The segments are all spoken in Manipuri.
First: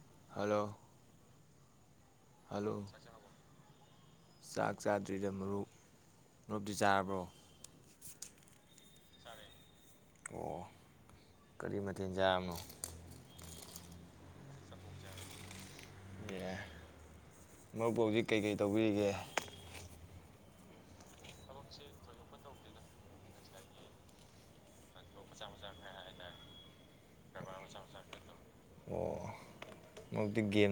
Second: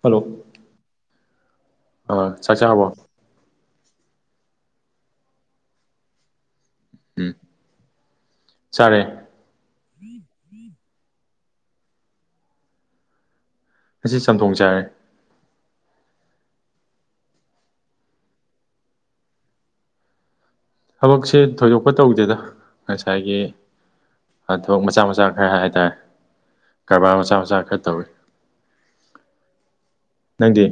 ꯍꯜꯂꯣ ꯍꯂꯣ ꯑ ꯆꯆꯥꯕ ꯆꯥꯛ ꯆꯥꯗ꯭ꯔꯤꯗ ꯃꯔꯨ ꯂꯣꯞꯇꯤ ꯆꯥꯔꯕ꯭ꯔꯣ ꯎꯝ ꯆꯥꯔꯦ ꯑꯣ ꯀꯔꯤ ꯃꯇꯊꯦꯜ ꯆꯥꯕꯅꯣ ꯑꯁꯤ ꯆꯝꯊꯣꯡ ꯆꯥꯔꯦ ꯃꯔꯨꯞꯄ ꯍꯧꯖꯤꯛ ꯀꯩꯀꯩ ꯇꯧꯕꯤꯔꯤꯒꯦ ꯊꯕꯛꯁꯦ ꯊꯣꯏꯗꯣꯛꯄ ꯇꯧꯗꯦꯗ ꯉꯁꯥꯏꯒꯤ ꯑ ꯣꯛ ꯃꯆꯥ ꯃꯆꯥ ꯈꯔ ꯍꯥꯏꯇꯥꯔꯦ ꯀꯔꯕꯥꯔ ꯃꯆꯥ ꯃꯆꯥ ꯈꯔ ꯇꯧꯏꯤ ꯑꯣ ꯃꯔꯨꯞꯇꯤ ꯅꯪꯗꯤ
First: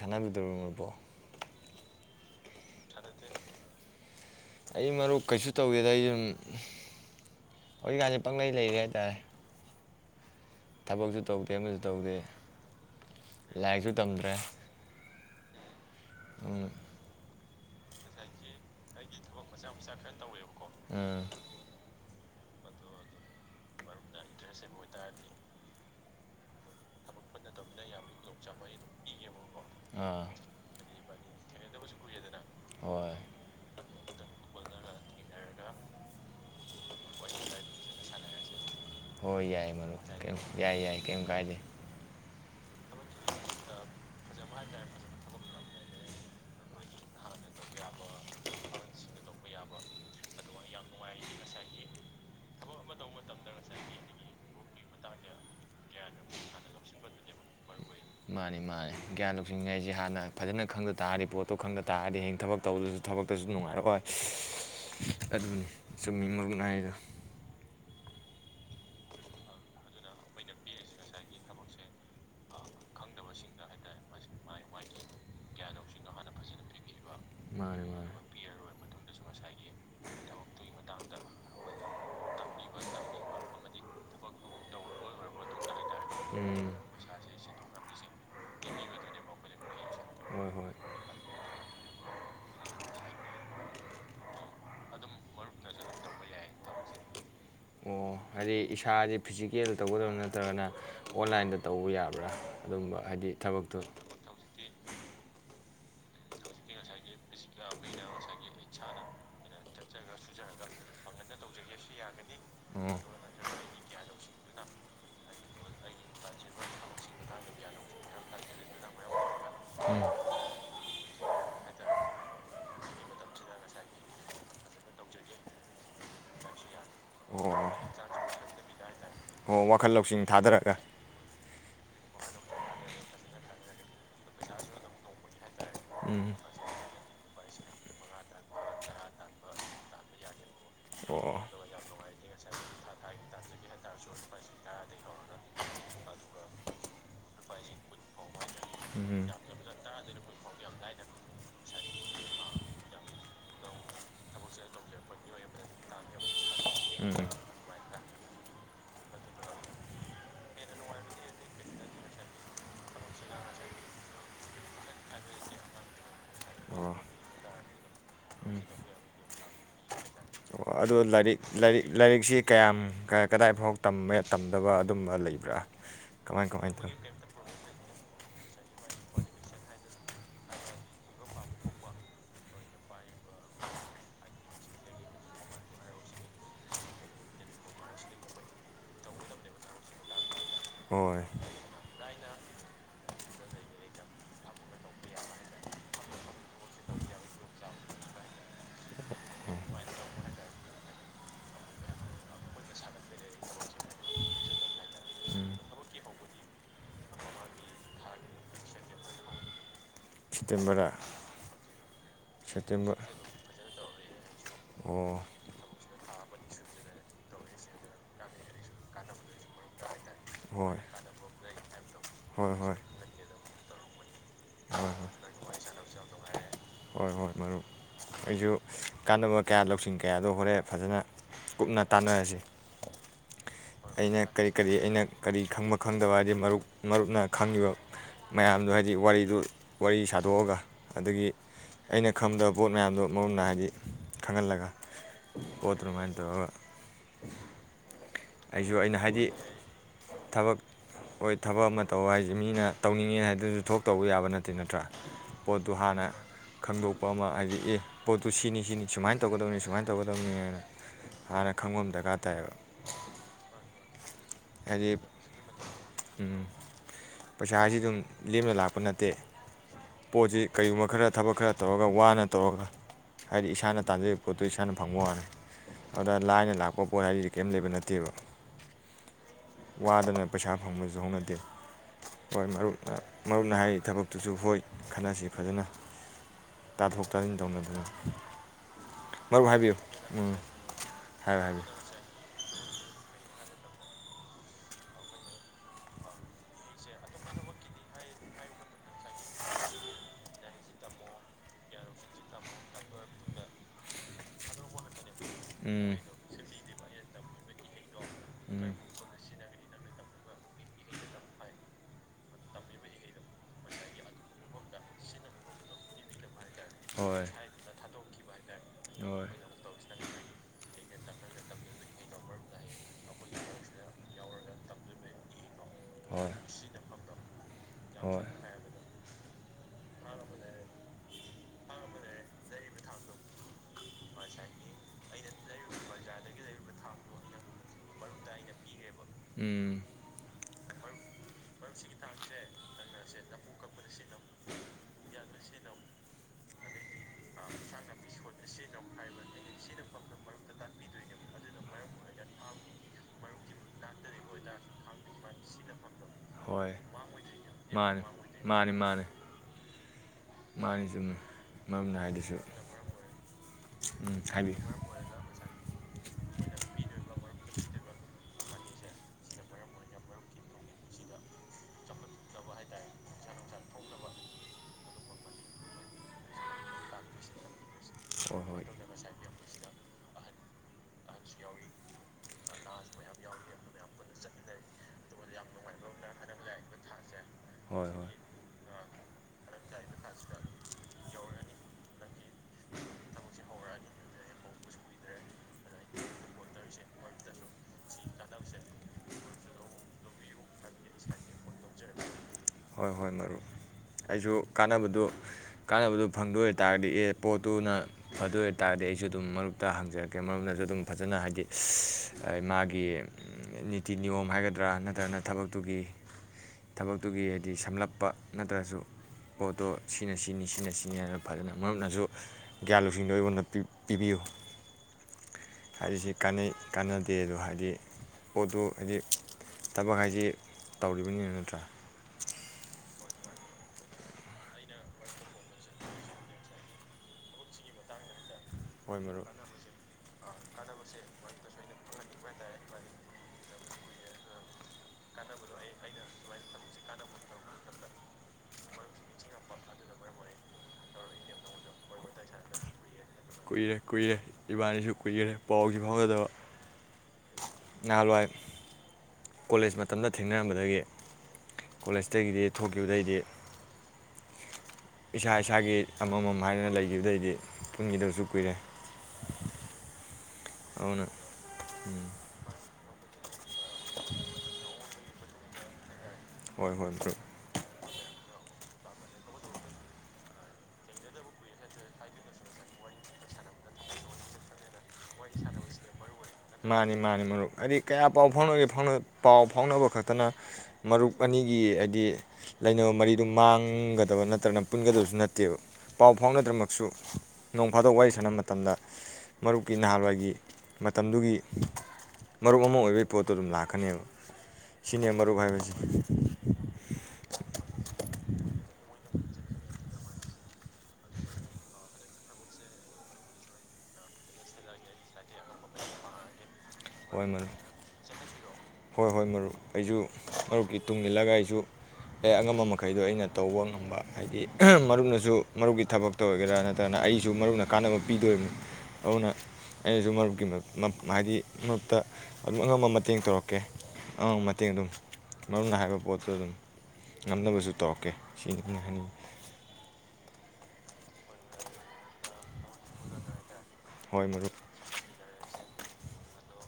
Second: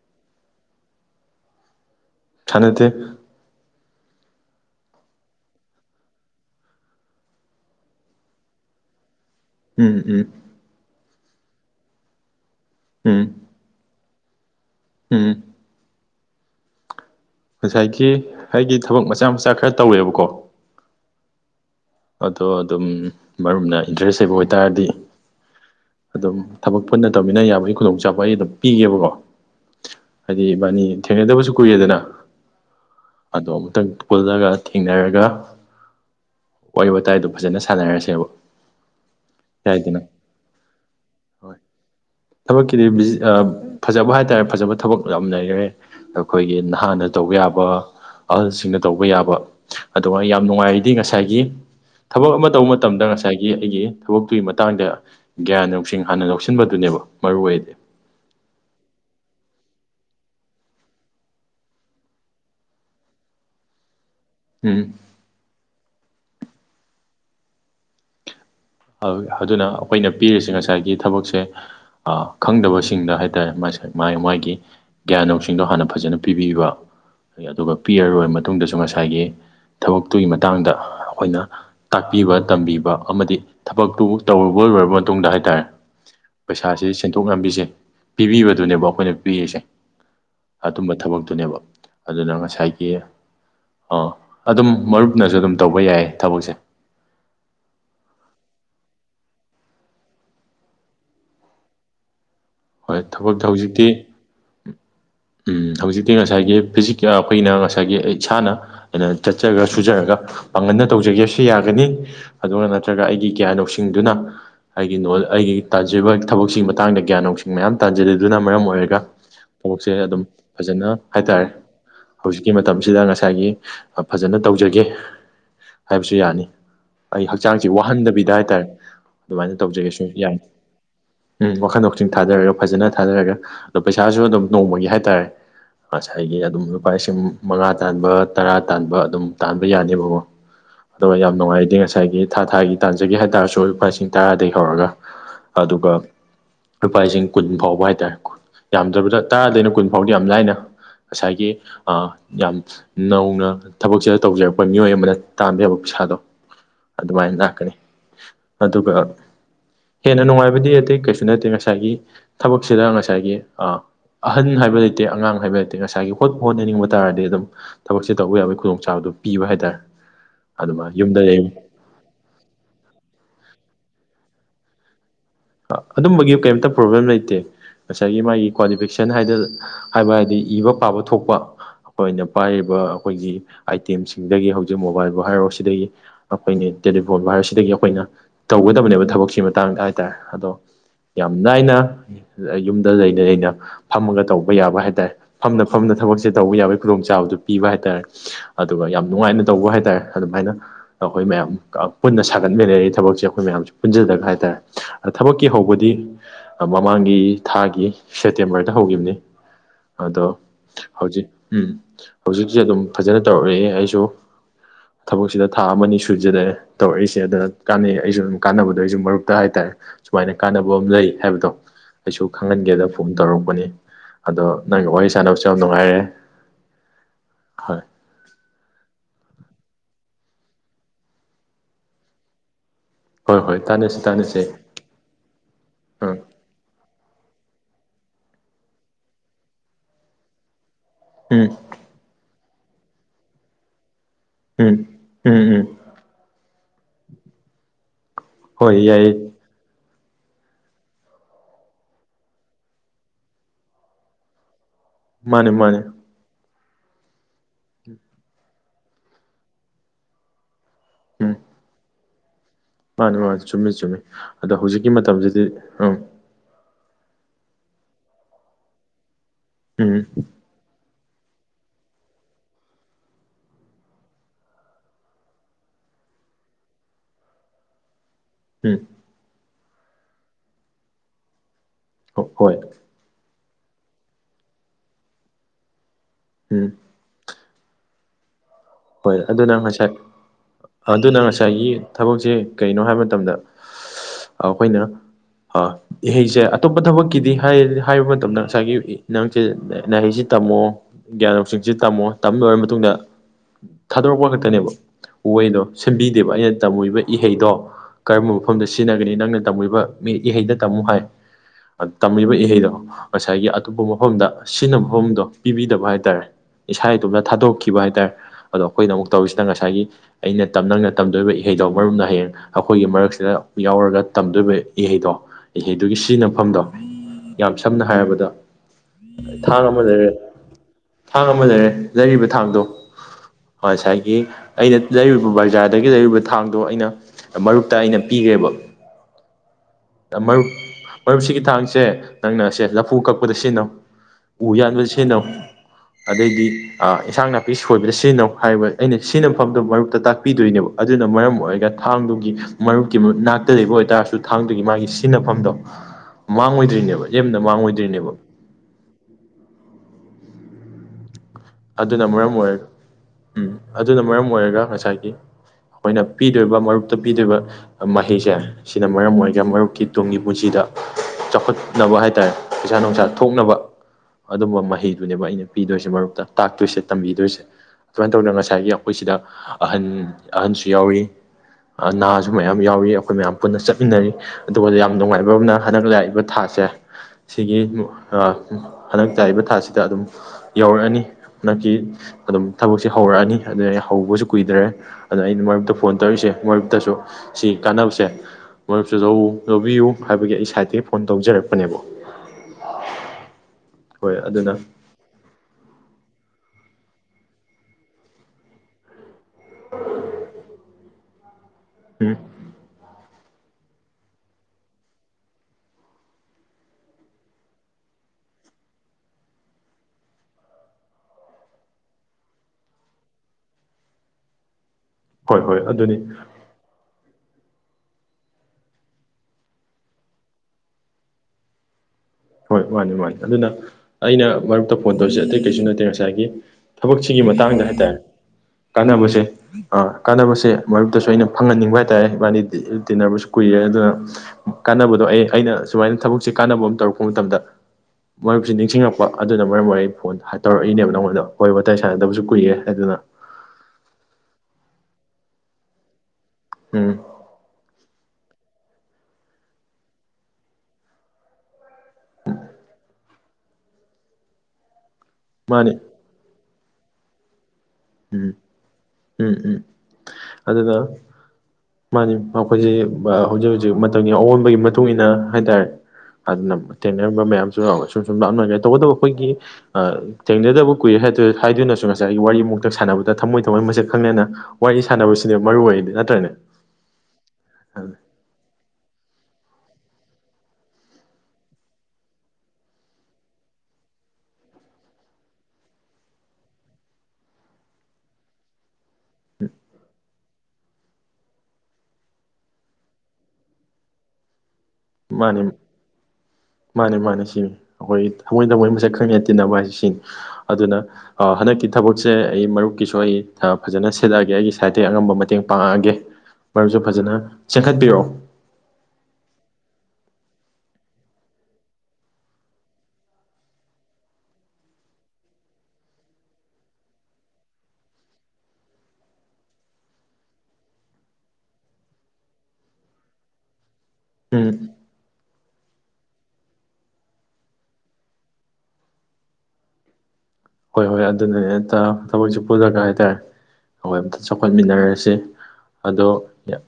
[unintelligible] ꯇꯧꯔꯝꯃꯥꯕꫭ ꯊꯅꯗꯦ ꯑꯩ ꯃꯔꯨꯞ ꯀꯩꯁꯨ ꯇꯧꯗꯦꯗ ꯑꯩ ꯑꯗꯨꯝ ꯍꯧꯖꯤꯛꯀꯥꯟꯁ ꯄꯪꯪꯂꯩ ꯂꯩꯔꯤ ꯍꯥꯏꯇꯥꯔꯦ ꯎꯝ ꯎꯝ ꯊꯕꯛꯁꯨ ꯇꯧꯗꯦ ꯑꯃꯁꯨ ꯇꯧꯗꯦ ꯎꯝ ꯂꯥꯛꯔꯤꯛꯁꯨ ꯇꯝꯗ꯭ꯔꯦ ꯎꯝ ꯎꯝ ꯉꯁꯥꯏꯒꯤ ꯍꯥꯏꯗꯤ ꯊꯕꯛ ꯃꯆꯥ ꯃꯆꯥ ꯈꯔ ꯇꯧꯋꯦꯕꯀꯣ ꯎꯝ ꯑꯗꯣ ꯑꯗꯨꯝ ꯃꯔꯨꯝꯅꯏ ꯏꯟꯇ꯭ꯔꯦꯁ ꯍꯩꯕ ꯑꯣꯏꯇꯥꯔꯗꯤ ꯑꯗꯨꯝ ꯊꯕꯛ ꯄꯨꯟꯅ ꯇꯧꯃꯤꯟꯅ ꯌꯥꯕꯒꯤ ꯈꯨꯗꯣꯡꯆꯥꯕ ꯑꯩ ꯑꯗꯨꯝ ꯄꯤꯒꯦꯕꯀꯣ ꯑꯥ ꯍꯥꯏꯗꯤ ꯏꯕꯥꯅꯤ ꯊꯦꯡꯅꯗꯕꯁꯨ ꯀꯨꯏꯌꯦꯗꯅ ꯍꯣꯏ ꯑꯗꯣ ꯑꯃꯨꯛꯇꯪ ꯄꯨꯜꯂꯒ ꯊꯦꯡꯅꯔꯒ ꯋꯥꯔꯤ ꯋꯥꯇꯥꯏꯗꫭ ꯐꯖꯅ ꯁꯥꯟꯅꯔꯁꯦꯕ ꯍꯣꯏ ꯌꯥꯏ ꯌꯥꯏꯗꯅ ꯃꯔꯨꯞ ꯀꯩꯝ ꯌꯥꯏ ꯌꯥꯏ ꯀꯩꯝ ꯀꯥꯏꯗꯦ ꯍꯣꯏ ꯊꯕꯛꯀꯤꯗꯤ ꯑ ꯐꯖꯕ ꯍꯥꯏꯇꯥꯔꯦ ꯐꯖꯕ ꯊꯕꯛ ꯌꯥꯝ ꯂꯩꯈ꯭ꯔꯦ ꯑꯩꯈꯣꯏꯒꯤ ꯅꯍꯥꯅ ꯇꯧꯕ ꯌꯥꯕ ꯑꯍꯜꯁꯤꯡꯅ ꯇꯧꯕ ꯌꯥꯕ ꯑꯗꯨꯃꯥꯏꯅ ꯌꯥꯝ ꯅꯨꯡꯉꯥꯏꯔꯤꯗꯤ ꯉꯁꯥꯏꯒꯤ ꯊꯕꯛ ꯑꯃ ꯇꯧꯕ ꯃꯇꯝꯗ ꯉꯁꯥꯏꯒꯤ ꯑꯩꯒꯤ ꯊꯕꯛꯇꯨꯒꯤ ꯃꯇꯥꯡꯗ ꯒ꯭ꯌꯥꯟ ꯂꯧꯁꯤꯡ ꯍꯥꯟꯅ ꯂꯧꯁꯤꯟꯕꯗꯨꯅꯦꯕ ꯃꯔꯨ ꯑꯣꯏꯗꯤ ꯂꯧꯁꯤꯡꯒꯩꯖꯦ ꯍꯥꯟꯅ ꯐꯖꯅ ꯈꯪꯗ ꯇꯥꯔꯗꯤ ꯄꯣꯠꯇꯣ ꯈꯪꯗ ꯇꯥꯔꯗꯤ ꯍꯥꯌꯦꯡ ꯊꯕꯛ ꯇꯧꯕꯗꯁꯨ ꯊꯕꯛꯇꯖꯨ ꯅꯨꯡꯉꯥꯏꯔꯛꯑꯣꯏ ꯎꯝ [unintelligible] ꯑꯗꯨꯅꯤ ꯆꯨꯝꯃꯤ ꯃꯔꯨꯝꯅ ꯍꯥꯏꯗꫭ ꯑꯗꯨꯅ ꯑꯩꯈꯣꯏꯅ ꯄꯤꯔꯤꯁꯦ ꯉꯁꯥꯏꯒꯤ ꯊꯕꯛꯁꯦ ꯑ ꯈꯪꯗꯕꯁꯤꯡꯗ ꯍꯥꯏ ꯇꯔꯦ ꯃꯥꯏ ꯃꯥꯏꯒꯤ ꯒꯤꯌꯟ ꯂꯧꯅꯧꯁꯤꯡꯗꯣ ꯍꯥꯟꯅ ꯐꯖꯅ ꯄꯤꯕꯤꯕ ꯑꯗꯨꯒ ꯃꯥꯅꯤ ꯃꯥꯅꯤ ꯄꯤꯔꯔꯣꯏ ꯃꯇꯨꯡꯗꯁꯨ ꯉꯁꯥꯏꯒꯤ ꯊꯕꯛꯇꯨꯒꯤ ꯃꯇꯥꯡꯗ ꯑꯈꯣꯏꯅ ꯇꯥꯛꯄꯤꯕ ꯇꯝꯕꯤꯕ ꯑꯃꯗꯤ ꯊꯕꯛꯇꯨ ꯇꯧꯔꯕ ꯂꯣꯏꯔꯕ ꯃꯇꯨꯡꯗ ꯍꯥꯏꯇꯥꯔꯦ ꯎꯝ ꯄꯩꯁꯥꯁꯤ ꯁꯦꯟꯊꯣꯛ ꯂꯝꯕꯤꯁꯦ ꯄꯤꯕꯤꯕꯗꯨꯅꯦꯕ ꯑꯈꯣꯏꯅ ꯄꯤꯔꯤꯁꯦ ꯍꯣꯏ ꯍꯣꯏ ꯑꯗꯨꯝꯕ ꯊꯕꯛꯇꯨꯅꯦꯕ ꯑꯗꯨꯅ ꯉꯁꯥꯏꯒꯤ ꯑꯥ ꯑꯗꯨꯝ ꯃꯔꯨꯞꯅꯖꯨ ꯑꯗꯨꯝ ꯇꯧꯕ ꯌꯥꯏ ꯊꯕꯛꯁꯦ ꯏꯁꯥꯗꯤ ꯐꯤꯖꯤꯀꯦꯜꯗ ꯇꯧꯒꯗ꯭ꯔ ꯅꯠꯇ꯭ꯔꯒꯅ ꯑꯣꯟꯂꯥꯏꯟꯗ ꯇꯧꯕ ꯌꯥꯕ꯭ꯔꯥ ꯑꯗꯨꯝꯕ ꯍꯣꯏ ꯍꯥꯏꯗꯤ ꯊꯕꯛꯇꯤ ꯊꯕꯛꯇꯨ ꯍꯧꯖꯤꯛꯇꯤ ꯎꯝ ꯍꯧꯖꯤꯛꯇꯤ ꯉꯁꯥꯏꯒꯤ ꯐꯤꯖꯤꯛꯀ ꯑꯈꯣꯏꯅ ꯉꯁꯥꯏꯒꯤ ꯏꯁꯥꯅ ꯑꯩꯅ ꯆꯠꯆꯔꯒ ꯁꯨꯖꯔꯒ ꯄꯥꯡꯒꯟꯅ ꯇꯧꯖꯒꯦꯁꯨ ꯌꯥꯒꯅꯤ ꯑꯗꯨ ꯎꯝ ꯅꯠꯇ꯭ꯔꯒ ꯑꯩꯒꯤ ꯒꯤꯌꯟ ꯂꯧꯁꯤꯡꯗꯨꯅ ꯑꯩꯒꯤ ꯅꫭ ꯑꯩꯒꯤ ꯇꯥꯖꯔꯤꯕ ꯊꯕꯛꯁꯤꯡꯒꯤ ꯃꯇꯥꯡꯗ ꯒ꯭ꯌꯟ ꯂꯧꯁꯤꯡ ꯃꯌꯥꯝ ꯇꯥꯟꯖꯜꯂꯤꯗꯨꯅ ꯃꯔꯝ ꯑꯣꯏꯔꯒ ꯄꯣꯛꯁꯦ ꯎꯝ ꯑꯗꯨꯝ ꯐꯖꯅ ꯍꯥꯏꯇꯥꯔꯦ ꯍꯧꯖꯤꯛꯀꯤ ꯃꯇꯝꯁꯤꯗ ꯉꯁꯥꯏꯒꯤ ꯐꯖꯅ ꯇꯧꯖꯒꯦ ꯍꯥꯏꯕꯁꯨ ꯌꯥꯅꯤ ꯑꯩ ꯑꯣ ꯍꯛꯆꯥꯡꯁꯤ ꯋꯥꯍꯟꯗꯕꯤꯗ ꯍꯥꯏꯇꯥꯔꯦ ꯑꯗꯨꯃꯥꯏꯅ ꯑꯣ ꯋꯥꯈꯜ ꯇꯧꯖꯒꯦꯁꯨ ꯂꯧꯁꯤꯡ ꯌꯥꯏ ꯊꯥꯗꯔꯒ ꯎꯝ [unintelligible] ꯋꯈꯜ ꯂꯧꯁꯤꯡ ꯊꯥꯗꯔꯒ ꯐꯖꯅ ꯊꯥꯗꯔꯒ ꯑ ꯄꯩꯁꯥꯁꯨ ꯑꯗꯨꯝ ꯅꯣꯡꯃꯒꯤ ꯍꯥꯏꯇꯥꯥꯔꯦ ꯎꯝ ꯉꯁꯥꯏꯒꯤ ꯑꯗꯨꯝ ꯂꯨꯄꯥ ꯂꯤꯁꯤꯡ ꯃꯉꯥ ꯇꯥꯟꯕ ꯇꯔꯥ ꯇꯥꯟꯕ ꯑꯗꯨꯝ ꯇꯥꯟꯕ ꯌꯥꯅꯦꯕꯀꯣ ꯑꯗꯨꯒ ꯑꯣ ꯌꯥꯝ ꯅꯨꯡꯉꯥꯏꯗꯤ ꯉꯁꯥꯏꯒꯤ ꯊꯥ ꯊꯥꯒꯤ ꯇꯥꯟꯖꯒꯦ ꯍꯥꯏ ꯇꯥꯔꯁꯨ ꯂꯨꯄꯥ ꯂꯤꯁꯤꯡ ꯇꯔꯥꯗꯩ ꯍꯧꯔꯒ ꯑꯗꯨꯒ ꯂꯨꯄꯥ ꯂꯤꯁꯤꯡ ꯀꯨꯟ ꯐꯥꯎꯕ ꯍꯥꯏꯇꯥꯔꯦ ꯎꯝ ꯌꯥꯝꯗ꯭ꯔꯕꯗ ꯎꯝ ꯇꯔꯥꯗꯩꯅ ꯀꯨꯟ ꯐꯥꯎꯗꯤ ꯌꯥꯝ ꯂꯥꯏꯅ ꯉꯁꯥꯏꯒꯤ ꯑ ꯌꯥꯝ ꯅꯧꯅ ꯊꯕꯛꯁꯦ ꯇꯧꯖꯔꯛꯄ ꯃꯤꯑꯣꯏ ꯑꯃꯅ ꯇꯥꯟꯕ ꯌꯥꯕ ꯄꯩꯁꯥꯗꯣ ꯑꯗꯨꯃꯥꯏꯅ ꯂꯥꯛꯀꯅꯤ ꯑꯗꯨꯒ ꯍꯦꯟꯅ ꯅꯨꯡꯉꯥꯏꯕꯗꯤ ꯑꯇꯩ ꯀꯩꯁꯨ ꯅꯠꯇꯦ ꯉꯁꯥꯏ ꯉꯁꯥꯏꯒꯤ ꯊꯕꯛꯁꯤꯗ ꯉꯁꯥꯏꯒꯤ ꯑꯍꯟ ꯍꯥꯏꯕ ꯂꯩꯇꯦ ꯑꯉꯥꯡ ꯍꯥꯏꯕ ꯂꯩꯇꯦ ꯉꯁꯥꯏꯒꯤ ꯍꯣꯠꯄꯨ ꯍꯣꯠꯅꯅꯤꯡꯕ ꯑꯣ ꯇꯥꯔꯗꯤ ꯑꯗꯨꯝ ꯊꯕꯛꯁꯦ ꯇꯧꯕ ꯌꯥꯕꯒꯤ ꯈꯨꯗꯣꯡꯆꯥꯕꯗꯨ ꯄꯤꯕ ꯍꯥꯏ ꯇꯔꯦ ꯑꯗꯨ ꯂꯥꯏꯔꯤꯛ ꯂꯥꯏꯔꯤꯛ ꯂꯥꯏꯔꯤꯛꯁꯤ ꯀꯌꯥꯝ ꯀꯗꯥꯏ ꯐꯥꯎ ꯃꯦ ꯇꯝꯗꯕ ꯑꯗꯨꯝꯕ ꯂꯩꯕ ꯑꯗꯨꯝꯕꯒꯤ ꯀꯩꯝꯇ ꯄ꯭ꯔꯣꯕ꯭ꯂꯦꯝ ꯂꯩꯇꯦ ꯉꯁꯥꯏꯒꯤ ꯃꯥꯒꯤ ꯀ꯭ꯋꯥꯂꯤꯐꯤꯀꯦꯁꯟ ꯍꯥꯏꯗꯅ ꯍꯥꯏꯕ ꯍꯥꯏꯔꯗꯤ ꯏꯕ ꯄꯥꯕ ꯊꯣꯛꯄ ꯑꯩꯈꯣꯏꯅ ꯄꯥꯏꯔꯤꯕ ꯑꯩꯈꯣꯏꯒꯤ ꯑꯥꯏꯇꯦꯝꯁꯤꯡꯗꯒꯤ ꯍꯧꯖꯤꯛ ꯃꯣꯕꯥꯏꯜꯕꯨ ꯍꯥꯏꯔꯣ ꯁꯤꯗꯒꯤ ꯑꯩꯈꯣꯏꯅ ꯇꯦꯂꯤꯐꯣꯟꯕꯨ ꯍꯥꯏꯔꯣ ꯁꯤꯗꯒꯤ ꯑꯩꯈꯣꯏꯅ ꯇꯧꯒꯗꯕꯅꯦꯕ ꯊꯕꯛꯁꯤꯒꯤ ꯃꯇꯥꯡꯗ ꯍꯥꯏꯇꯥꯔꯦ ꯑꯗꯣ ꯍꯣꯏ ꯌꯥꯝ ꯂꯅꯥꯥꯏꯅ ꯌꯨꯝꯗ ꯂꯩꯅ ꯂꯩꯅ ꯐꯝꯃꯒ ꯇꯧꯕ ꯌꯥꯕ ꯍꯥꯏ ꯇꯥꯔꯦ ꯐꯝꯅ ꯐꯝꯅ ꯊꯕꯛꯁꯦ ꯇꯧꯕ ꯌꯥꯕꯒꯤ ꯈꯨꯗꯣꯡꯆꯥꯕꯗꯨ ꯄꯤꯕ ꯍꯥꯏ ꯇꯥꯔꯦ ꯑꯗꯨꯒ ꯌꯥꯝ ꯅꯨꯡꯉꯥꯏꯅ ꯇꯧꯕ ꯍꯥꯏ ꯇꯥꯔꯦ ꯑꯗꯨꯃꯥꯏꯅ ꯑꯩꯈꯣꯏ ꯃꯌꯥꯝ ꯄꯨꯟꯅ ꯁꯥꯒꯠꯃꯤꯟꯅꯔꯤ ꯊꯕꯛꯁꯦ ꯑꯩꯈꯣꯏ ꯃꯌꯥꯝꯁꯦ ꯄꯨꯟꯖꯗꯕ ꯍꯥꯏ ꯇꯥꯔꯦ ꯊꯕꯛꯀꯤ ꯍꯧꯕꯗꯤ ꯃꯃꯥꯡꯒꯤ ꯊꯥꯒꯤ ꯁꯦꯞꯇꯦꯝꯕꯔꯗ ꯍꯧꯈꯤꯕꯅꯤ ꯑꯗꯣ ꯁꯦꯞꯇꯦꯝꯕꯔꯗ ꯍꯧꯖꯤꯛ ꯎꯝ ꯍꯧꯖꯤꯛꯁꯦ ꯑꯗꯨꯝ ꯁꯦꯞꯇꯦꯝꯕꯔ ꯐꯖꯅ ꯇꯧꯔꯛꯑꯦ ꯑꯩ ꯁꯨ ꯑꯣ ꯊꯕꯛꯁꯤꯗ ꯊꯥ ꯑꯃꯅꯤ ꯑꯅꯤ ꯁꯨꯖꯔꯛꯑꯦ ꯇꯧꯔꯛꯏꯁꯦ ꯑꯗꯨꯅ ꯀꯥꯟꯅꯩ ꯑꯩꯁꯨ ꯑꯗꯨꯝ ꯀꯥꯟꯅꯕꯗꯣ ꯑꯩꯁꯨ ꯃꯔꯨꯞꯛꯇ ꯍꯥꯏꯇꯥꯔꯦ ꯁꯨꯃꯥꯏꯅ ꯀꯥꯟꯅꯕ ꯍꯣꯏ ꯑꯃ ꯂꯩ ꯍꯥꯏꯕꯗꯣ ꯑꯩꯁꯨ ꯍꯣꯏ ꯍꯣꯏ ꯈꯪꯍꯟꯒꯦꯗ ꯐꯣꯟ ꯇꯧꯔꯛꯄꯅꯤ ꯑꯗꯣ ꯅꯪꯒꯤ ꯋꯥꯔꯤꯍꯩ ꯁꯥꯟꯅꯕꯁꯨ ꯌꯥꯝ ꯅꯨꯡꯉꯥꯏꯔꯦ ꯍꯣꯏ ꯃꯔꯨꯞ ꯍꯣꯏ ꯑꯩꯁꯨ ꯀꯥꯟꯅꯕ ꯀꯌꯥ ꯂꯧꯁꯤꯡ ꯀꯌꯥꯗꯣ ꯍꯣꯔꯦꯟ ꯐꯖꯅ ꯀꯨꯞꯅ ꯇꯥꯟꯅꯔꯁꯤ ꯍꯣꯏ ꯍꯣꯏ ꯇꯥꯟꯅꯁꯤ ꯑꯩꯅ ꯇꯥꯟꯅꯁꯤ ꯀꯔꯤ ꯀꯔꯤ ꯑꯩꯅ ꯀꯔꯤ ꯈꯪꯕ ꯈꯪꯗꯕ ꯎꯝ ꯍꯥꯏꯗꯤ ꯃꯔꯨꯞ ꯃꯔꯨꯞꯅ ꯈꯪꯉꯤꯕ ꯃꯌꯥꯝꯗꯣ ꯍꯥꯏꯗꯤ ꯋꯥꯔꯤꯗꯨ ꯋꯥꯔꯤ ꯁꯥꯗꯣꯛꯑꯒ ꯑꯗꯒꯤ ꯎꯝ ꯑꯩꯅ ꯈꯪꯗꯕ ꯄꯣꯠ ꯃꯌꯥꯝꯗꯣ ꯃꯅ ꯍꯥꯏꯗꯤ ꯈꯪꯍꯜꯂꯒ ꯎꯝ ꯎꯝ ꯎꯝ ꯄꯣꯠꯇꯔꯃꯥꯏꯅ ꯇꯧꯔꯒ ꯍꯣꯏ ꯑꯩꯁꯨ ꯑꯩꯅ ꯌꯥꯏꯌꯦ ꯍꯥꯏꯗꯤ ꯊꯕꯛ ꯑꯣꯏ ꯊꯕꯛ ꯑꯃ ꯇꯧꯕ ꯍꯥꯏꯁꯦ ꯃꯤꯅ ꯇꯧꯅꯤꯡꯉꯦ ꯍꯥꯏꯗꯨꯁꯨ ꯊꯣꯛ ꯇꯧꯕ ꯌꯥꯕ ꯅꯠꯇꯦ ꯅꯠꯇ꯭ꯔꯥ ꯃꯥꯅꯦ ꯃꯥꯅꯦ ꯄꯣꯗꯨꯨꯍꯥꯟꯅ ꯈꯪꯗꯣꯛꯄ ꯑꯃ ꯍꯥꯏꯗꯤ ꯑꯦ ꯄꯣꯠꯇꯨ ꯁꯤꯅꯤ ꯁꯤꯅꯤ ꯁꯨꯃꯥꯏꯅ ꯇꯧꯒꯗꯕꯅꯤ ꯁꯨꯃꯥꯏꯅ ꯇꯧꯒꯗꯕꯅꯤ ꯍꯥꯏꯅ ꯎꯝ ꯍꯥꯟꯅ ꯈꯪꯕꯝ ꯖꯀ ꯇ ꯃꯥꯅꯦ ꯃꯥꯅꯦ ꯆꯨꯝꯃꯦ ꯆꯨꯝꯃꯦ ꯑꯗꯣ ꯍꯧꯖꯤꯛꯀꯤ ꯍꯥꯏꯗꯤ ꯃꯇꯝꯖꯤꯗꯤ ꯑꯪ ꯄꯩꯁꯥ ꯍꯥꯏꯖꯤ ꯑꯗꯨꯝ ꯂꯦꯝꯅ ꯂꯥꯛꯄ ꯅꯠꯇꯦ ꯎꯝ ꯄꯣꯖꯤ ꯀꯩꯃꯛ ꯈꯔ ꯊꯕꯛ ꯈꯔ ꯇꯧꯔꯒ ꯋꯥꯅ ꯇꯧꯔꯒ ꯍꯥꯏꯗꯤ ꯏꯁꯥꯅ ꯇꯥꯟꯖꯔꯤꯕ ꯄꯣꯠꯇꯨ ꯏꯁꯥꯅ ꯐꯪꯕ ꯋꯥꯅꯤ ꯑꯗꯨꯗ ꯂꯥꯏꯅ ꯂꯥꯛꯄ ꯄꯣꯠ ꯍꯥꯏꯔꯤꯗꯤ ꯀꯩꯝ ꯂꯩꯕ ꯅꯠꯇꯦꯕ ꯎꯝ ꯋꯥꯗꯅ ꯄꯩꯁꯥ ꯐꯪꯕꯖꯨ ꯍꯧꯅꯗꯦ ꯍꯣꯏ ꯃꯔꯨꯞꯅ ꯃꯔꯨꯞꯅ ꯍꯥꯏꯔꯤ ꯊꯕꯛꯇꯨꯁꯨ ꯍꯣꯏ ꯈꯟꯅꯁꯤ ꯐꯖꯅ ꯎꯝ ꯇꯥꯊꯣꯛ ꯇꯥꯁꯤꯟ ꯇꯧꯅꯗꯨꯅ ꯍꯣꯏ ꯑꯗꯨꯅ ꯉꯁꯥꯏ ꯑꯗꯨꯅ ꯍꯥꯏꯌꯨ ꯍꯥꯏꯕꯤꯌꯨ ꯉꯁꯥꯏꯒꯤ ꯊꯕꯛꯁꯦ ꯀꯩꯅꯣ ꯍꯥꯏꯕ ꯃꯇꯝꯗ ꯑꯩꯈꯣꯏꯅ ꯏꯍꯩꯁꯦ ꯑꯇꯣꯞꯄ ꯊꯕꯛꯀꯤꯗꯤ ꯍꯥꯏ ꯍꯥꯏꯕ ꯃꯇꯝꯗ ꯉꯁꯥꯏꯒꯤ ꯅꯪꯁꯦ ꯅꯍꯩꯁꯦ ꯇꯝꯃꯣ ꯒ꯭ꯌꯥꯟ ꯂꯧꯁꯤꯡꯁꯤ ꯇꯝꯃꯣ ꯇꯝ ꯂꯣꯏꯔ ꯃꯇꯨꯡꯗ ꯊꯥꯗꯣꯔꯛꯄ ꯈꯛꯇꯅꯦꯕ ꯎꯍꯩꯗꯣ ꯎꯝ ꯁꯦꯝꯕꯤꯗꯦꯕ ꯑꯩꯅ ꯇꯝꯃꯨꯕ ꯏꯍꯩꯗꯣ ꯀꯔꯝꯕ ꯃꯐꯝꯗ ꯎꯝ ꯁꯤꯖꯤꯟꯅꯒꯅꯤ ꯅꯪꯅ ꯇꯝꯃꯨꯔꯤꯕ ꯃꯤ ꯏꯍꯩꯗ ꯇꯝꯃꯨ ꯍꯥꯏ ꯇꯝꯃꯤꯕ ꯏꯍꯩꯗꯣ ꯉꯁꯥꯏꯒꯤ ꯑꯇꯣꯞꯄ ꯃꯐꯝꯗ ꯁꯤꯖꯤꯟꯅꯕ ꯃꯐꯝꯗꯣ ꯄꯤꯕꯤꯗꯕ ꯍꯥꯏ ꯇꯥꯔꯦ ꯏꯁꯥ ꯏꯇꯣꯝꯇ ꯍꯣꯏ ꯊꯥꯗꯣꯛꯈꯤꯕ ꯍꯥꯏ ꯇꯥꯔꯦ ꯑꯗꯣ ꯑꯩꯈꯣꯏꯅ ꯑꯃꯨꯛ ꯍꯣꯏ ꯇꯧꯔꯤꯁꯤꯅ ꯉꯁꯥꯏꯒꯤ ꯑꯩꯅ ꯇꯝ ꯅꯪꯅ ꯇꯝꯗꯣꯏꯕ ꯏꯍꯩꯗꯣ ꯃꯔꯨꯝꯅ ꯍꯌꯦꯡ ꯑꯩꯈꯣꯏꯒꯤ ꯃꯔꯛꯁꯤꯗ ꯌꯥꯎꯔꯒ ꯇꯝꯗꯣꯏꯕ ꯏꯍꯩꯗꯣ ꯏꯍꯩꯗꯨꯒꯤ ꯍꯣꯏ ꯁꯤꯖꯤꯟꯅꯐꯝꯗꯣ ꯌꯥꯝ ꯁꯝꯅ ꯍꯣꯏ ꯍꯥꯏꯔꯕꯗ ꯊꯥꯡ ꯑꯃ ꯂꯩꯔꯦ ꯊꯥꯡ ꯑꯃ ꯂꯩꯔꯦ ꯂꯩꯔꯤꯕ ꯊꯥꯡꯗꯣ ꯉꯁꯥꯏꯒꯤ ꯑꯩꯅ ꯂꯩꯔꯨꯕ ꯕꯖꯥꯔꯗꯒꯤ ꯂꯩꯔꯨꯕ ꯊꯥꯡꯗꯣ ꯑꯩꯅ ꯃꯔꯨꯞꯛꯇ ꯑꯩꯅ ꯄꯤꯒꯔꯦꯕ ꯎꯝ ꯃꯔꯨꯞ ꯃꯔꯨꯞꯁꯤꯒꯤ ꯊꯥꯡꯁꯦ ꯅꯪꯅꯁꯦ ꯂꯐꯨ ꯀꯛꯄꯗ ꯁꯤꯖꯤꯟꯅꯧ ꯎ ꯌꯥꯟꯕꯗ ꯁꯤꯖꯤꯟꯅꯧ ꯑꯗꯩꯗꯤ ꯏꯟꯁꯥꯡ ꯅꯥꯄꯤ ꯁꯣꯏꯕꯗ ꯁꯤꯖꯤꯟꯅꯧ ꯍꯥꯏꯔꯤꯕ ꯑꯩꯅ ꯁꯤꯖꯤꯟꯅꯐꯝꯗꯣ ꯃꯔꯨꯞꯇ ꯇꯥꯛꯄꯤꯗꯣꯏꯅꯦꯕ ꯑꯗꯨꯅ ꯃꯔꯝ ꯑꯣꯏꯔꯒ ꯊꯥꯡꯗꯨꯒꯤ ꯃꯔꯨꯞꯀꯤ ꯃ ꯅꯥꯛꯇ ꯂꯩꯕ ꯑꯣꯏꯇꯥꯥꯔꯁꯨ ꯊꯥꯡ ꯗꯨꯒꯤ ꯃꯥꯒꯤ ꯁꯤꯟꯅꯐꯝꯗꯣ ꯍꯣꯏ ꯃꯥꯡꯉꯣꯏꯗ꯭ꯔꯤꯅꯦꯕ ꯂꯦꯝꯅ ꯃꯥꯅꯤ ꯃꯥꯡꯉꯣꯏꯗ꯭ꯔꯤꯅꯦꯕ ꯃꯥꯅꯤ ꯃꯥꯅꯤ ꯃꯥꯅꯤ ꯆꯨꯝꯃꯤ ꯃꯔꯨꯞꯅ ꯑꯗꯨꯅ ꯃꯔꯝ ꯍꯥꯏꯗꯨꯁꯨ ꯑꯣꯏꯔꯒ ꯎꯝ ꯑꯗꯨꯅ ꯎꯝ ꯃꯔꯝ ꯍꯥꯏꯕꯤꯌꯨ ꯑꯣꯏꯔꯒ ꯉꯁꯥꯏꯒꯤ ꯑꯩꯈꯣꯏꯅ ꯄꯤꯗꯣꯏꯔꯤꯕ ꯃꯔꯨꯞꯇ ꯄꯤꯗꯣꯏꯔꯤꯕ ꯃꯍꯩꯁꯦ ꯁꯤꯅ ꯃꯔꯝ ꯑꯣꯏꯔꯒ ꯃꯔꯨꯞꯀꯤ ꯇꯨꯡꯒꯤ ꯄꯨꯟꯁꯤꯗ ꯆꯥꯎꯈꯠꯅꯕ ꯍꯥꯏꯇꯥꯔꯦ ꯄꯩꯁꯥ ꯅꯨꯡꯁꯥ ꯊꯣꯛꯅꯕ ꯑꯗꯨꯝꯕ ꯃꯍꯩꯗꯨꯅꯦꯕ ꯑꯩꯅ ꯄꯤꯗꯣꯏꯁꯦ ꯃꯔꯨꯞꯇ ꯇꯥꯛꯇꯣꯏꯁꯦ ꯇꯝꯕꯤꯗꯣꯏꯁꯦ ꯑꯗꯨꯃꯥꯏꯅ ꯇꯧꯗꯅ ꯍꯣꯏ ꯍꯣꯏ ꯉꯁꯥꯏꯒꯤ ꯑꯩꯈꯣꯏ ꯁꯤꯗ ꯑꯍꯟ ꯑꯍꯟꯁꯨ ꯌꯥꯎꯔꯤ ꯑ ꯅꯍꯥꯁꯨ ꯃꯌꯥꯝ ꯌꯥꯎꯔꯤ ꯑꯩꯈꯣꯏ ꯃꯌꯥꯝ ꯄꯨꯟꯅ ꯆꯠꯃꯤꯟꯅꯔꯤ ꯑꯗꯨꯒ ꯌꯥꯝ ꯅꯨꯡꯉꯥꯏꯕ ꯑꯃꯅ ꯍꯟꯗꯛ ꯂꯥꯛꯏꯕ ꯊꯥꯁꯦ ꯁꯤꯒꯤ ꯍꯣꯏ ꯍꯣꯏ ꯑ ꯍꯟꯗꯛ ꯇꯥꯏꯕ ꯊꯥꯁꯤꯗ ꯑꯗꯨꯝ ꯌꯥꯎꯔꯛꯑꯅꯤ ꯍꯅꯛꯀꯤ ꯑꯗꯨꯝ ꯊꯕꯛꯁꯦ ꯍꯧꯔꯛꯑꯅꯤ ꯑꯗꯨꯅ ꯑꯩ ꯍꯧꯕꯁꯨ ꯀꯨꯏꯗ꯭ꯔꯦ ꯑꯗ ꯑꯩꯅ ꯃꯔꯨꯞꯇ ꯐꯣꯟ ꯇꯧꯔꯤꯁꯦ ꯃꯔꯨꯞꯇꯁꯨ ꯁꯤ ꯀꯥꯟꯅꯕꯁꯦ ꯃꯔꯨꯞꯁꯨ ꯂꯧ ꯂꯧꯕꯤꯌꯨ ꯍꯥꯏꯕꯒꯤ ꯑꯩ ꯁꯥꯏꯠꯇꯒꯤ ꯐꯣꯟ ꯇꯧꯖꯔꯛꯄꯅꯦꯕ ꯍꯣꯏ ꯍꯣꯏ ꯃꯔꯨꯞ ꯍꯣꯏ ꯑꯩꯁꯨ ꯑꯗꯨꯅ ꯀꯥꯟꯅꯕꯗꯨ ꯀꯥꯟꯅꯕꯗꯨ ꯐꯪꯗꯣꯏ ꯑꯣꯏ ꯇꯥꯔꯗꯤ ꯑꯦ ꯄꯣꯠꯇꯨꯅ ꯐꯗꯣꯏ ꯑꯣꯏ ꯇꯥꯔꯗꯤ ꯑꯩꯁꯨ ꯗꯨ ꯑꯗꯨꯝ ꯃꯔꯨꯞꯛꯇ ꯍꯪꯖꯔꯛꯀꯦ ꯃꯔꯨꯝꯅ ꯗꯨ ꯗꯨꯝ ꯐꯖꯅ ꯍꯥꯏꯗꯤ ꯎꯝ ꯑꯩ ꯃꯥꯒꯤ ꯅꯤꯇꯤ ꯅꯤꯌꯣꯝ ꯍꯥꯏꯒꯗ꯭ꯔꯥ ꯅꯠꯇ꯭ꯔꯅ ꯊꯕꯛꯇꯨꯒꯤ ꯊꯕꯛꯇꯨꯒꯤ ꯗꯤ ꯁꯝꯂꯞꯄ ꯅꯠꯇ꯭ꯔꯁꯨ ꯄꯣꯠꯇꯣ ꯁꯤꯅ ꯁꯤꯅꯤ ꯁꯤꯅ ꯁꯤꯅꯤ ꯍꯥꯏꯅ ꯐꯖꯅ ꯃꯔꯨꯞꯅꯖꯨ ꯒ꯭ꯌꯥꯟ ꯂꯧꯁꯤꯡꯗꯣ ꯑꯩꯉꯣꯟꯗ ꯄꯤꯕꯤꯌꯨ ꯍꯣꯏ ꯍꯣꯏ ꯑꯗꯨꯅꯤ ꯍꯥꯏꯔꯤꯁꯤ ꯀꯥꯟꯅꯩ ꯀꯥꯟꯅꯗꯦ ꯗꯣ ꯍꯥꯏꯗꯤ ꯍꯥꯏꯗꯤ ꯄꯣꯠꯇꯨ ꯍꯥꯏꯗꯤ ꯊꯕꯛ ꯍꯥꯏꯁꯤ ꯇꯧꯔꯤꯕꯅꯤꯅ ꯅꯠꯇ꯭ꯔꯥ ꯍꯣꯏ ꯃꯥꯅꯤ ꯃꯥꯅꯤ ꯑꯗꯨꯅ ꯑꯩꯅ ꯃꯔꯨꯞꯇ ꯐꯣꯟ ꯇꯧꯔꯤꯁꯤ ꯑꯇꯩ ꯀꯩꯁꯨ ꯅꯠꯇꯦ ꯉꯁꯥꯏꯒꯤ ꯊꯕꯛꯁꯤꯒꯤ ꯃꯇꯥꯡꯗ ꯍꯥꯏꯇꯥꯔꯦ ꯀꯥꯟꯅ ꯍꯣꯏ ꯕꯁꯦ ꯃꯔꯨꯞ ꯑ ꯀꯥꯟꯅꯕꯁꯦ ꯃꯔꯨꯞꯇꯁꯨ ꯑꯩꯅ ꯐꯪꯍꯟꯅꯤꯡꯕ ꯍꯥꯏꯇꯥꯔꯦ ꯏꯕꯥꯅꯤ ꯇꯤꯟꯅꯕꯁꯨ ꯀꯨꯏꯔꯦ ꯑꯗꯨꯅ ꯀꯥꯟꯅꯕꯗꯣ ꯑꯩ ꯑꯩꯅ ꯁꯨꯃꯥꯏꯅ ꯊꯕꯛꯁꯦ ꯀꯥꯟꯅꯕ ꯑꯃ ꯇꯧꯔꯛꯄ ꯃꯇꯝꯗ ꯃꯔꯨꯞꯁꯤ ꯅꯤꯡꯁꯤꯡꯉꯛꯄ ꯑꯗꯨꯅ ꯃꯔꯝ ꯑꯣꯏꯔ ꯑꯩ ꯐꯣꯟ ꯇꯧꯔꯛꯏꯅꯦꯕ ꯅꯪꯉꯣꯟꯗ ꯋꯥꯔꯤ ꯋꯥꯇꯥꯏ ꯁꯥꯟꯅꯗꯕꯁꯨ ꯀꯨꯏꯔꯦ ꯑꯗꯨꯅ ꯀꯨꯏꯔꯦ ꯀꯨꯏꯔꯦ ꯏꯕꯥꯅꯤꯁꯨ ꯀꯨꯏꯈ꯭ꯔꯦ ꯄꯥꯎꯁꯤ ꯐꯥꯎꯒꯗꯕ ꯎꯝ ꯅꯍꯥꯟꯋꯥꯏ ꯀꯣꯂꯦꯖ ꯃꯇꯝꯗ ꯊꯦꯡꯅꯔꯝꯕꯗꯒꯤ ꯀꯣꯂꯦꯖꯇꯒꯤꯗꯤ ꯊꯣꯛꯈꯤꯕꯗꯩꯗꯤ ꯏꯁꯥ ꯃꯥꯅꯤ ꯏꯁꯥꯒꯤ ꯑꯃꯃꯝ ꯍꯥꯏꯗꯅ ꯂꯩ ꯕꯗꯩꯗꯤ ꯄꯨꯟꯈꯤꯗꯕꯁꯨ ꯎꯝ ꯀꯨꯏꯔꯦ ꯎꯝ ꯎꯝ ꯑꯗꯨꯅ ꯎꯝ ꯃꯥꯅꯤ ꯑꯩꯈꯣꯏꯖꯤꯛ ꯍꯧꯖꯤꯛ ꯍꯧꯖꯤꯛ ꯃꯇꯝꯒꯤ ꯑꯑꯣꯟꯕꯒꯤ ꯃꯇꯨꯡ ꯏ ꯃꯇꯨꯡꯏꯟꯅ ꯍꯥꯏꯇꯥꯔꯦ ꯑꯗꯨꯅ ꯍꯣꯏ ꯍꯣꯏ ꯃꯔꯨꯞ ꯊꯦꯡꯅꯔꯝꯕ ꯃꯌꯥꯝꯁꯨ ꯌꯥꯎꯋꯁꯦ ꯁꯨꯝ ꯁꯨꯝ ꯂꯥꯞꯅꯔꯦ ꯇꯧꯕꯇꯕꯨ ꯑꯩꯈꯣꯏꯒꯤ ꯊꯦꯡꯅꯗꯕ ꯀꯨꯏꯔꯦ ꯍꯥꯏ ꯍꯥꯏꯗꯨꯅꯁꯨ ꯉꯁꯥꯏꯒꯤ ꯋꯥꯔꯤꯃꯨ ꯍꯟꯇꯛ ꯁꯥꯟꯅꯕꯗ ꯊꯝꯃꯣꯏ ꯊꯃꯣꯏ ꯃꯁꯦꯠ ꯈꯪꯅꯅ ꯋꯥꯔꯤ ꯁꯥꯟꯅꯕꯁꯤꯗꯤ ꯃꯔꯨꯑꯣ ꯑꯣꯏꯔꯤꯗꯤ ꯅꯠꯇ꯭ꯔꯅꯦ ꯃꯥꯅꯤ ꯃꯥꯅꯤ ꯃꯔꯨꯞ ꯍꯥꯏꯗꯤ ꯀꯌꯥ ꯄꯥꯎ ꯐꯥꯎꯅꯒꯦ ꯐꯥꯎꯅ ꯄꯥꯎ ꯐꯥꯎꯅꯕ ꯈꯛꯇꯅ ꯃꯔꯨꯞ ꯑꯅꯤꯒꯤ ꯍꯥꯏꯗꯤ ꯂꯩꯅꯕ ꯃꯔꯤꯗꯨ ꯃꯥꯡꯒꯗꯕ ꯅꯠꯇ꯭ꯔꯅ ꯄꯨꯟꯒꯗꯕꯁꯨ ꯅꯠꯇꯦꯕ ꯄꯥꯎ ꯐꯥꯎꯅꯗ꯭ꯔꯃꯛꯁꯨ ꯅꯣꯡ ꯐꯥꯗꯣꯛ ꯋꯥꯔꯤ ꯁꯥꯟꯅꯕ ꯃꯇꯝꯗ ꯃꯔꯨꯞꯀꯤ ꯅꯍꯥꯟꯋꯥꯏꯒꯤ ꯃꯇꯝꯗꯨꯒꯤ ꯃꯔꯨꯞ ꯑꯃ ꯑꯣꯏꯕꯒꯤ ꯄꯣꯠꯇꯣ ꯑꯗꯨꯝ ꯂꯥꯛꯀꯅꯦꯕ ꯁꯤꯅꯦ ꯃꯔꯨꯞ ꯃꯥꯅꯤ ꯍꯥꯏꯕꯁꯦ ꯃꯥꯅꯤ ꯃꯥꯅꯤ ꯁꯤꯅꯤ ꯑꯩꯈꯣꯏꯒꯤ ꯊꯃꯣꯏ ꯊꯃꯣꯏꯅ ꯃꯁꯛ ꯈꯪꯉꯦ ꯇꯤꯟꯅꯕ ꯍꯥꯏ ꯁꯤꯅꯤ ꯑꯗꯨꯅ ꯍꯟꯗꯛꯀꯤ ꯊꯕꯛꯁꯦ ꯑꯩ ꯃꯔꯨꯞꯀꯤꯁꯨ ꯑꯩ ꯐꯖꯅ ꯁꯦꯠꯂꯛꯑꯒꯦ ꯑꯩꯒꯤ ꯁꯥꯏꯠꯇꯒꯤ ꯑꯉꯝꯕ ꯃꯇꯦꯡ ꯄꯥꯡꯉꯛꯑꯒꯦ ꯃꯔꯨꯞꯁꯨ ꯐꯖꯅ ꯍꯣꯏ ꯃꯔꯨꯞ ꯆꯦꯟꯈꯠꯄꯤꯔꯛꯑꯣ ꯍꯣꯏ ꯍꯣꯏ ꯃꯔꯨꯞ ꯑꯩꯁꯨ ꯃꯔꯨꯞꯀꯤ ꯇꯨꯡ ꯏꯜꯂꯒ ꯑꯩꯁꯨ ꯑꯦ ꯑꯉꯝꯕ ꯃꯈꯩꯗꯣ ꯑꯩꯅ ꯇꯧꯕ ꯉꯝꯕ ꯍꯥꯏꯗꯤ ꯃꯔꯨꯞꯅꯁꯨ ꯃꯔꯨꯞꯀꯤ ꯊꯕꯛꯇ ꯑꯣꯏꯒꯦꯔꯥ ꯅꯠꯇ꯭ꯔꯒꯅ ꯑꯩꯁꯨ ꯃꯔꯨꯞꯅ ꯀꯥꯟꯅꯕ ꯄꯤꯗꯣꯏꯕꯅꯤ ꯑꯗꯨꯅ ꯑꯩꯅꯁꯨ ꯃꯔꯨꯞꯀꯤ ꯍꯥꯏꯗꯤ ꯃꯔꯨꯞꯇ ꯑꯗꯨꯝ ꯑꯉꯝꯕ ꯃꯇꯦꯡ ꯇꯧꯔꯛꯀꯦ ꯑꯉꯝꯕ ꯎꯝ ꯃꯇꯦꯡ ꯑꯗꯨꯝ ꯃꯔꯨꯞꯅ ꯍꯥꯏꯕ ꯄꯣꯠꯇꯨ ꯑꯗꯨꯝ ꯉꯝꯅꯕꯁꯨ ꯇꯧꯔꯛꯀꯦ ꯁꯤꯅꯤ ꯍꯥꯏꯅꯤꯡꯉꯤ ꯍꯣꯏ ꯍꯣꯏ ꯑꯗꯨꯅ ꯊꯕꯛꯁꯨ ꯄꯨꯂꯒ ꯍꯥꯏꯇꯥꯔꯦ ꯑꯩꯈꯣꯏ ꯑꯝꯇ ꯍꯣꯏ ꯃꯔꯨꯞ ꯆꯥꯎꯈꯠꯃꯤꯟꯅꯔꯁꯤ ꯑꯗꯣ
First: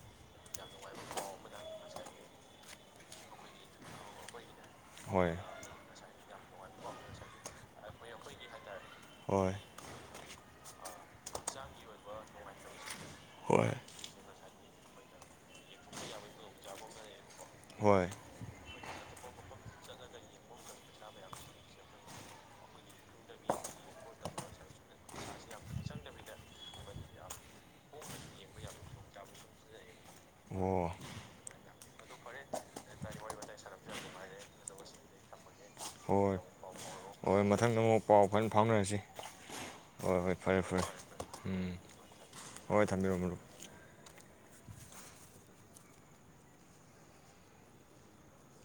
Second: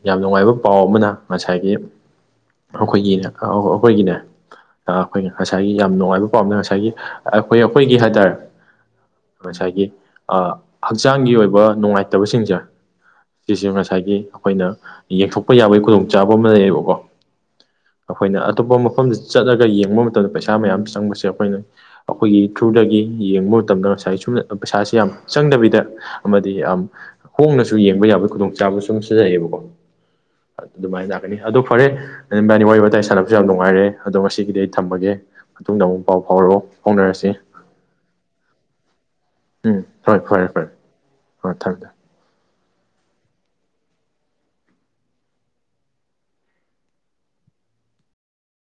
ꯌꯥꯝ ꯅꯨꯡꯉꯥꯏꯕ ꯄꯥꯎ ꯑꯃꯅ ꯉꯁꯥꯏꯒꯤ ꯑꯩꯈꯣꯏꯒꯤꯅꯦ ꯑꯩꯈꯣꯏꯒꯤꯅꯦ ꯑꯩꯈꯣꯏꯅ ꯍꯣꯏ ꯉꯁꯥꯏꯒꯤ ꯌꯥꯝ ꯅꯨꯡꯉꯥꯏꯕ ꯄꯣꯝꯅ ꯉꯁꯥꯏꯒꯤ ꯑꯩꯈꯣꯏ ꯑꯩꯈꯣꯏꯒꯤ ꯍꯥꯏꯇꯥꯔꯦ ꯍꯣꯏ ꯉꯁꯥꯏꯒꯤ ꯑ ꯍꯛꯆꯥꯡꯒꯤ ꯑꯣꯏꯕ ꯅꯨꯡꯉꯥꯏꯇꯕꯁꯤꯡꯁꯦ ꯍꯣꯏ ꯁꯤꯁꯨ ꯉꯁꯥꯏꯒꯤ ꯑꯩꯈꯣꯏꯅ ꯌꯦꯡꯊꯣꯛꯄ ꯌꯥꯕꯒꯤ ꯈꯨꯗꯣꯡꯆꯥꯥꯕ ꯑꯃ ꯂꯩꯌꯦꯕꯀꯣ ꯍꯣꯏ ꯑꯩꯈꯣꯏꯅ ꯑꯇꯣꯞꯄ ꯃꯐꯝ ꯆꯠꯂꯒ ꯌꯦꯡꯕ ꯃꯇꯝꯗ ꯄꯩꯁꯥ ꯃꯌꯥꯝ ꯆꯪꯕꯁꯦ ꯑꯩꯈꯣꯏꯅ ꯑꯩꯈꯣꯏꯒꯤ ꯊ꯭ꯔꯨꯗꯒꯤ ꯌꯦꯡꯕꯨ ꯃꯇꯝꯗ ꯉꯁꯥꯏ ꯁꯨꯝ ꯄꯩꯁꯥꯁꯤ ꯌꯥꯝ ꯆꯪꯗꯕꯤꯗ ꯑꯃꯗꯤ ꯌꯥꯝ ꯍꯣꯡꯅꯁꯨ ꯌꯦꯡꯕ ꯌꯥꯕꯒꯤ ꯈꯨꯗꯣꯡꯆꯥꯥꯕꯁꯨ ꯑꯗꯨꯨꯝ ꯁꯤꯖꯩꯑꯌꯦꯕꯀꯣ ꯑꯣ ꯑꯗꯨꯃꯥꯏꯅ ꯂꯥꯛꯀꯅꯤ ꯑꯗꯨꯣ ꯐꯔꯦ ꯑꯗꯨꯕꯥꯅꯤ ꯋꯥꯔꯤ ꯋꯥꯇꯥꯏ ꯁꯥꯟꯅꯕ ꯍꯧ ꯌꯥꯝ ꯅꯨꯡꯉꯥꯏꯔꯦ ꯑꯗꯣ ꯉꯁꯤꯒꯤꯗꯤ ꯑꯩ ꯊꯝꯃꯒꯦ ꯃꯇꯨꯡꯗ ꯑꯃꯨꯛ ꯄꯥꯎ ꯍꯣꯏ ꯐꯥꯎꯔꯛꯎ ꯐꯥꯎꯅꯔꯁꯤ ꯑꯩꯈꯣꯏꯅ ꯐꯥꯎꯅꯔꯁꯤ ꯎꯝ ꯍꯣꯏ ꯐꯔꯦ ꯐꯔꯦ ꯍꯣꯏ ꯎꯝ ꯊꯝꯖꯃꯦ ꯍꯣꯏ ꯊꯝꯕꯤꯔꯣꯝꯃꯣ